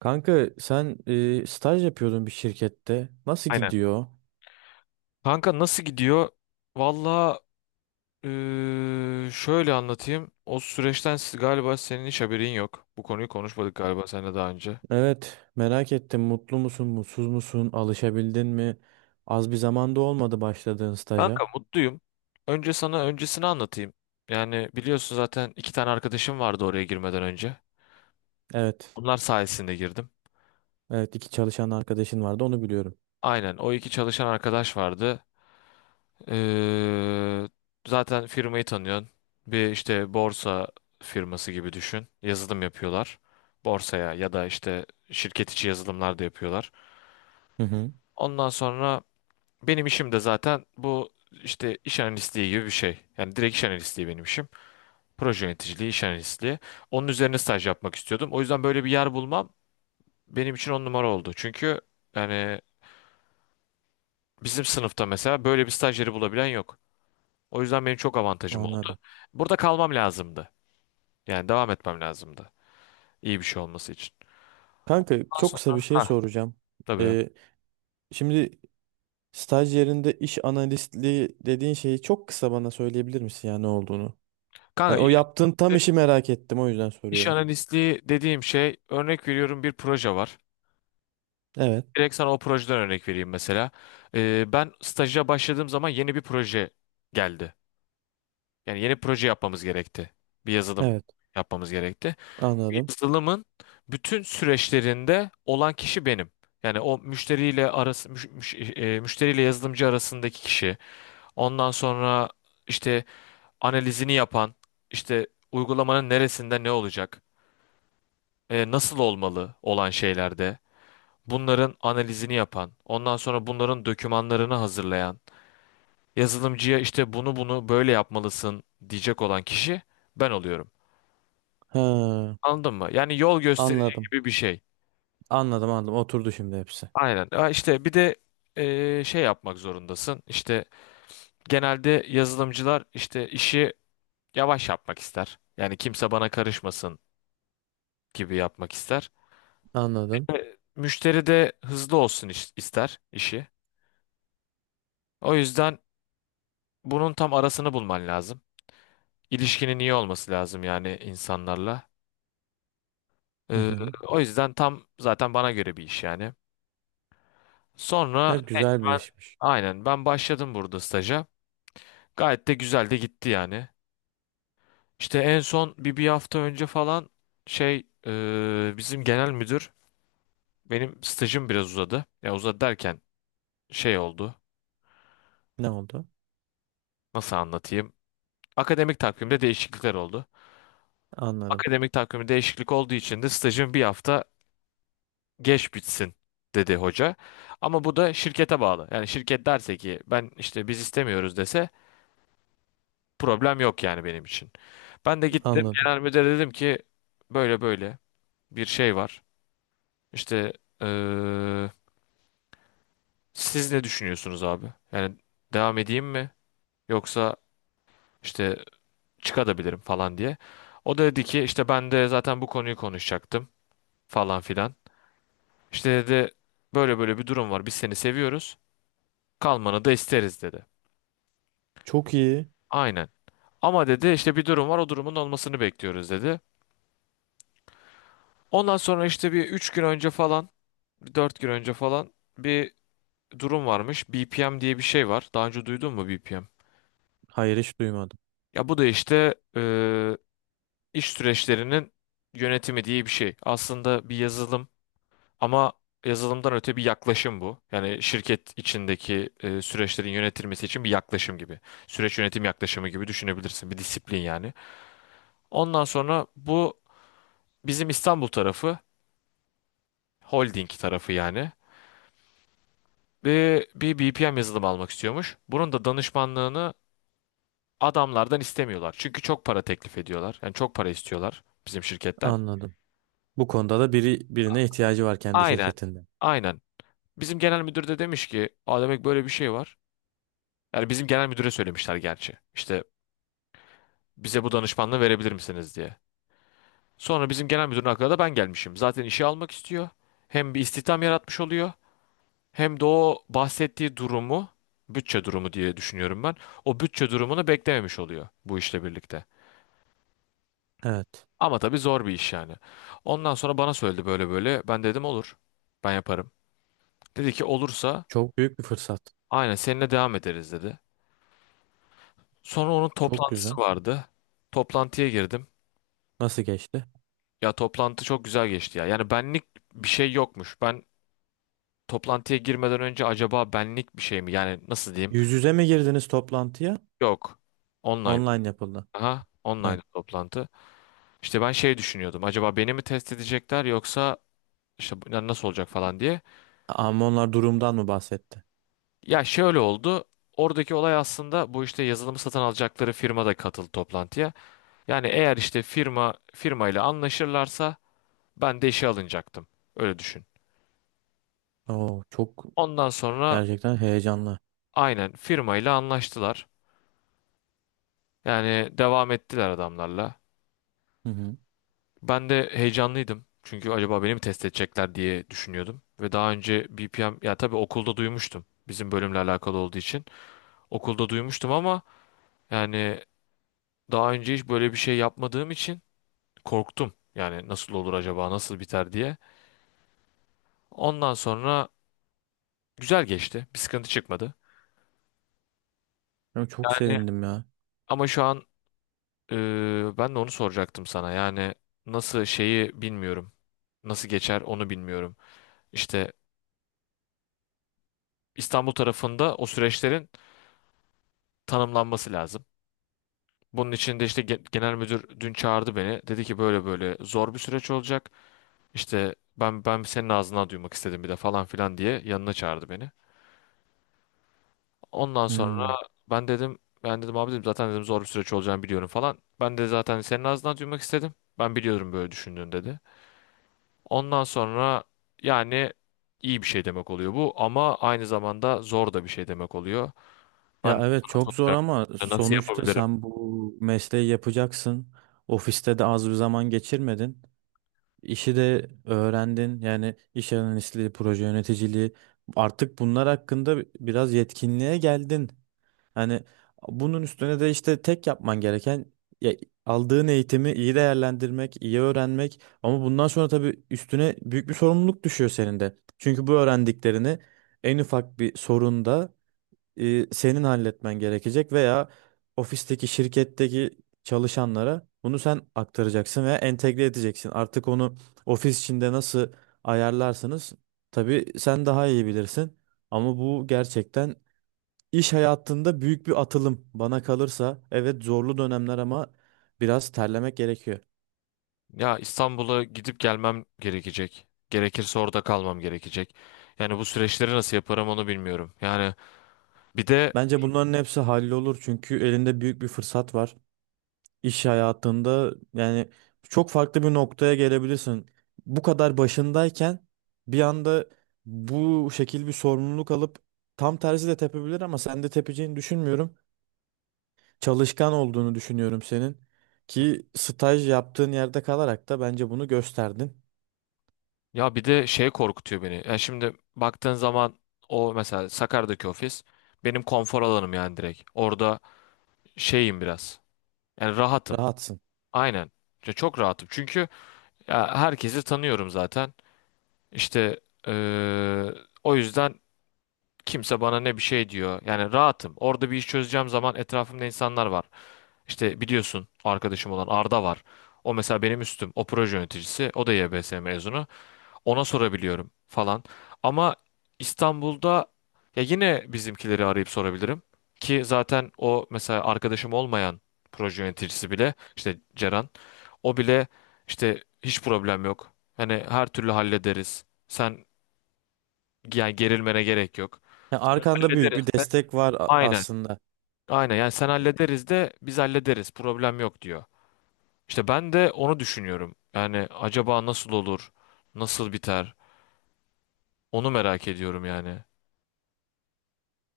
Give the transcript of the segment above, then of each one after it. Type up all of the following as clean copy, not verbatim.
Kanka sen staj yapıyordun bir şirkette. Nasıl Aynen. gidiyor? Kanka nasıl gidiyor? Valla şöyle anlatayım. O süreçten galiba senin hiç haberin yok. Bu konuyu konuşmadık galiba seninle daha önce. Evet, merak ettim. Mutlu musun, mutsuz musun? Alışabildin mi? Az bir zamanda olmadı başladığın Kanka staja. mutluyum. Önce sana öncesini anlatayım. Yani biliyorsun zaten iki tane arkadaşım vardı oraya girmeden önce. Evet. Onlar sayesinde girdim. Evet, iki çalışan arkadaşın vardı, onu biliyorum. Aynen, o iki çalışan arkadaş vardı. Ee, zaten firmayı tanıyorsun. Bir işte borsa firması gibi düşün. Yazılım yapıyorlar. Borsaya ya da işte şirket içi yazılımlar da yapıyorlar. Hı hı. Ondan sonra benim işim de zaten bu işte iş analistliği gibi bir şey. Yani direkt iş analistliği benim işim. Proje yöneticiliği, iş analistliği. Onun üzerine staj yapmak istiyordum. O yüzden böyle bir yer bulmam benim için on numara oldu. Çünkü yani bizim sınıfta mesela böyle bir stajyeri bulabilen yok. O yüzden benim çok avantajım oldu. Anladım. Burada kalmam lazımdı. Yani devam etmem lazımdı. İyi bir şey olması için. Kanka Ondan çok kısa bir sonra şey ha. soracağım. Tabii. E, Şimdi staj yerinde iş analistliği dediğin şeyi çok kısa bana söyleyebilir misin ya ne olduğunu? Ha, Kanka o iş, yaptığın tam işi merak ettim, o yüzden iş soruyorum. analistliği dediğim şey, örnek veriyorum, bir proje var. Evet. Direkt sana o projeden örnek vereyim mesela. Ben staja başladığım zaman yeni bir proje geldi. Yani yeni proje yapmamız gerekti. Bir yazılım Evet, yapmamız gerekti. Bu anladım. yazılımın bütün süreçlerinde olan kişi benim. Yani o müşteriyle arası müşteriyle yazılımcı arasındaki kişi. Ondan sonra işte analizini yapan, işte uygulamanın neresinde ne olacak, nasıl olmalı olan şeylerde, bunların analizini yapan, ondan sonra bunların dokümanlarını hazırlayan, yazılımcıya işte bunu bunu böyle yapmalısın diyecek olan kişi ben oluyorum. Ha. Anladın mı? Yani yol gösterici Anladım. gibi bir şey. Anladım, anladım. Oturdu şimdi hepsi. Aynen. Ha işte bir de şey yapmak zorundasın. İşte genelde yazılımcılar işte işi yavaş yapmak ister. Yani kimse bana karışmasın gibi yapmak ister. Anladım. Müşteri de hızlı olsun ister işi. O yüzden bunun tam arasını bulman lazım. İlişkinin iyi olması lazım yani insanlarla. Hı Ee, hı. o yüzden tam zaten bana göre bir iş yani. Sonra Evet, evet, güzel bir ben, işmiş. aynen, ben başladım burada staja. Gayet de güzel de gitti yani. İşte en son bir hafta önce falan bizim genel müdür, benim stajım biraz uzadı. Ya uzadı derken şey oldu. Ne oldu? Nasıl anlatayım? Akademik takvimde değişiklikler oldu. Anladım. Akademik takvimi değişiklik olduğu için de stajım bir hafta geç bitsin dedi hoca. Ama bu da şirkete bağlı. Yani şirket derse ki ben işte biz istemiyoruz dese, problem yok yani benim için. Ben de gittim Anladım. genel müdüre dedim ki böyle böyle bir şey var. İşte eee, siz ne düşünüyorsunuz abi? Yani devam edeyim mi? Yoksa işte çıkabilirim falan diye. O da dedi ki işte ben de zaten bu konuyu konuşacaktım falan filan. İşte dedi böyle böyle bir durum var. Biz seni seviyoruz. Kalmanı da isteriz dedi. Çok iyi. Aynen. Ama dedi işte bir durum var, o durumun olmasını bekliyoruz dedi. Ondan sonra işte bir 3 gün önce falan, 4 gün önce falan, bir durum varmış. BPM diye bir şey var. Daha önce duydun mu BPM? Hayır, hiç duymadım. Ya bu da işte iş süreçlerinin yönetimi diye bir şey. Aslında bir yazılım. Ama yazılımdan öte bir yaklaşım bu. Yani şirket içindeki süreçlerin yönetilmesi için bir yaklaşım gibi. Süreç yönetim yaklaşımı gibi düşünebilirsin. Bir disiplin yani. Ondan sonra bu bizim İstanbul tarafı, holding tarafı yani. Bir BPM yazılımı almak istiyormuş. Bunun da danışmanlığını adamlardan istemiyorlar. Çünkü çok para teklif ediyorlar. Yani çok para istiyorlar bizim şirketten. Anladım. Bu konuda da biri birine ihtiyacı var kendi Aynen. şirketinde. Aynen. Bizim genel müdür de demiş ki, aa, demek böyle bir şey var. Yani bizim genel müdüre söylemişler gerçi. İşte bize bu danışmanlığı verebilir misiniz diye. Sonra bizim genel müdürün aklına da ben gelmişim. Zaten işe almak istiyor. Hem bir istihdam yaratmış oluyor. Hem de o bahsettiği durumu, bütçe durumu diye düşünüyorum ben, o bütçe durumunu beklememiş oluyor bu işle birlikte. Evet. Ama tabii zor bir iş yani. Ondan sonra bana söyledi böyle böyle. Ben dedim olur. Ben yaparım. Dedi ki olursa Çok büyük bir fırsat. aynen seninle devam ederiz dedi. Sonra onun Çok güzel. toplantısı vardı. Toplantıya girdim. Nasıl geçti? Ya toplantı çok güzel geçti ya. Yani benlik bir şey yokmuş. Toplantıya girmeden önce acaba benlik bir şey mi? Yani nasıl diyeyim? Yüz yüze mi girdiniz toplantıya? Yok. Online. Online yapıldı. Aha, Evet. online toplantı. İşte ben şey düşünüyordum. Acaba beni mi test edecekler yoksa işte yani nasıl olacak falan diye. Ama onlar durumdan mı bahsetti? Ya şöyle oldu. Oradaki olay aslında bu, işte yazılımı satın alacakları firma da katıldı toplantıya. Yani eğer işte firma firmayla anlaşırlarsa ben de işe alınacaktım. Öyle düşün. Oo, çok Ondan sonra gerçekten heyecanlı. aynen firmayla anlaştılar. Yani devam ettiler adamlarla. Hı hı. Ben de heyecanlıydım. Çünkü acaba beni mi test edecekler diye düşünüyordum. Ve daha önce BPM, ya tabii, okulda duymuştum. Bizim bölümle alakalı olduğu için. Okulda duymuştum ama yani daha önce hiç böyle bir şey yapmadığım için korktum. Yani nasıl olur, acaba nasıl biter diye. Ondan sonra güzel geçti. Bir sıkıntı çıkmadı. Ya çok Yani sevindim ya. ama şu an e, ben de onu soracaktım sana. Yani nasıl, şeyi bilmiyorum. Nasıl geçer onu bilmiyorum. İşte İstanbul tarafında o süreçlerin tanımlanması lazım. Bunun için de işte genel müdür dün çağırdı beni. Dedi ki böyle böyle zor bir süreç olacak. İşte ben senin ağzından duymak istedim bir de falan filan diye yanına çağırdı beni. Ondan sonra Hmm. ben dedim abi, dedim zaten, dedim zor bir süreç olacağını biliyorum falan. Ben de zaten senin ağzından duymak istedim. Ben biliyorum böyle düşündüğünü dedi. Ondan sonra yani iyi bir şey demek oluyor bu ama aynı zamanda zor da bir şey demek oluyor. Ben Ya de evet, sana çok zor soracaktım, ama nasıl sonuçta yapabilirim? sen bu mesleği yapacaksın. Ofiste de az bir zaman geçirmedin. İşi de öğrendin. Yani iş analistliği, proje yöneticiliği. Artık bunlar hakkında biraz yetkinliğe geldin. Hani bunun üstüne de işte tek yapman gereken ya, aldığın eğitimi iyi değerlendirmek, iyi öğrenmek. Ama bundan sonra tabii üstüne büyük bir sorumluluk düşüyor senin de. Çünkü bu öğrendiklerini en ufak bir sorunda senin halletmen gerekecek veya ofisteki şirketteki çalışanlara bunu sen aktaracaksın veya entegre edeceksin. Artık onu ofis içinde nasıl ayarlarsınız? Tabii sen daha iyi bilirsin. Ama bu gerçekten iş hayatında büyük bir atılım bana kalırsa. Evet, zorlu dönemler ama biraz terlemek gerekiyor. Ya İstanbul'a gidip gelmem gerekecek. Gerekirse orada kalmam gerekecek. Yani bu süreçleri nasıl yaparım onu bilmiyorum. Yani bir de Bence bunların hepsi hallolur çünkü elinde büyük bir fırsat var. İş hayatında yani çok farklı bir noktaya gelebilirsin. Bu kadar başındayken bir anda bu şekil bir sorumluluk alıp tam tersi de tepebilir ama sen de tepeceğini düşünmüyorum. Çalışkan olduğunu düşünüyorum senin, ki staj yaptığın yerde kalarak da bence bunu gösterdin. bir de şey korkutuyor beni. Ya şimdi baktığın zaman, o mesela Sakarya'daki ofis benim konfor alanım yani, direkt. Orada şeyim biraz. Yani rahatım. Rahatsın. Aynen. Ya çok rahatım. Çünkü ya herkesi tanıyorum zaten. İşte eee, o yüzden kimse bana ne bir şey diyor. Yani rahatım. Orada bir iş çözeceğim zaman etrafımda insanlar var. İşte biliyorsun, arkadaşım olan Arda var. O mesela benim üstüm. O proje yöneticisi. O da YBS mezunu. Ona sorabiliyorum falan. Ama İstanbul'da, ya, yine bizimkileri arayıp sorabilirim. Ki zaten o mesela arkadaşım olmayan proje yöneticisi bile, işte Ceren, o bile işte hiç problem yok, hani her türlü hallederiz, sen yani gerilmene gerek yok. Ya arkanda büyük Hallederiz bir de. destek var Aynen. aslında. Aynen yani, sen hallederiz de, biz hallederiz. Problem yok diyor. İşte ben de onu düşünüyorum. Yani acaba nasıl olur? Nasıl biter? Onu merak ediyorum yani.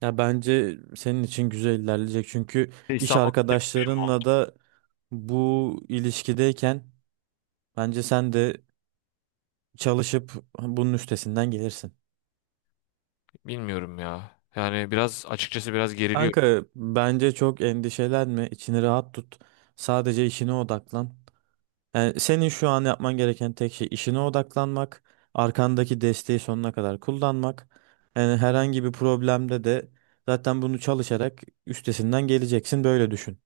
Ya bence senin için güzel ilerleyecek çünkü İşte iş İstanbul, arkadaşlarınla da bu ilişkideyken bence sen de çalışıp bunun üstesinden gelirsin. bilmiyorum ya. Yani biraz açıkçası biraz geriliyor. Kanka bence çok endişelenme, içini rahat tut. Sadece işine odaklan. Yani senin şu an yapman gereken tek şey işine odaklanmak, arkandaki desteği sonuna kadar kullanmak. Yani herhangi bir problemde de zaten bunu çalışarak üstesinden geleceksin, böyle düşün.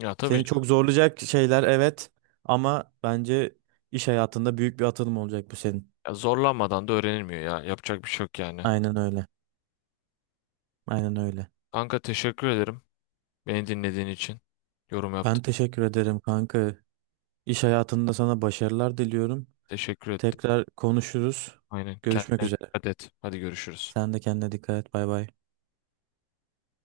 Ya tabii Seni çok canım, zorlayacak şeyler evet ama bence iş hayatında büyük bir atılım olacak bu senin. ya zorlanmadan da öğrenilmiyor ya. Yapacak bir şey yok yani. Aynen öyle. Aynen öyle. Kanka teşekkür ederim. Beni dinlediğin için. Yorum Ben yaptın. teşekkür ederim kanka. İş hayatında sana başarılar diliyorum. Teşekkür ettim. Tekrar konuşuruz. Aynen. Görüşmek Kendine üzere. dikkat et. Hadi görüşürüz. Sen de kendine dikkat et. Bay bay.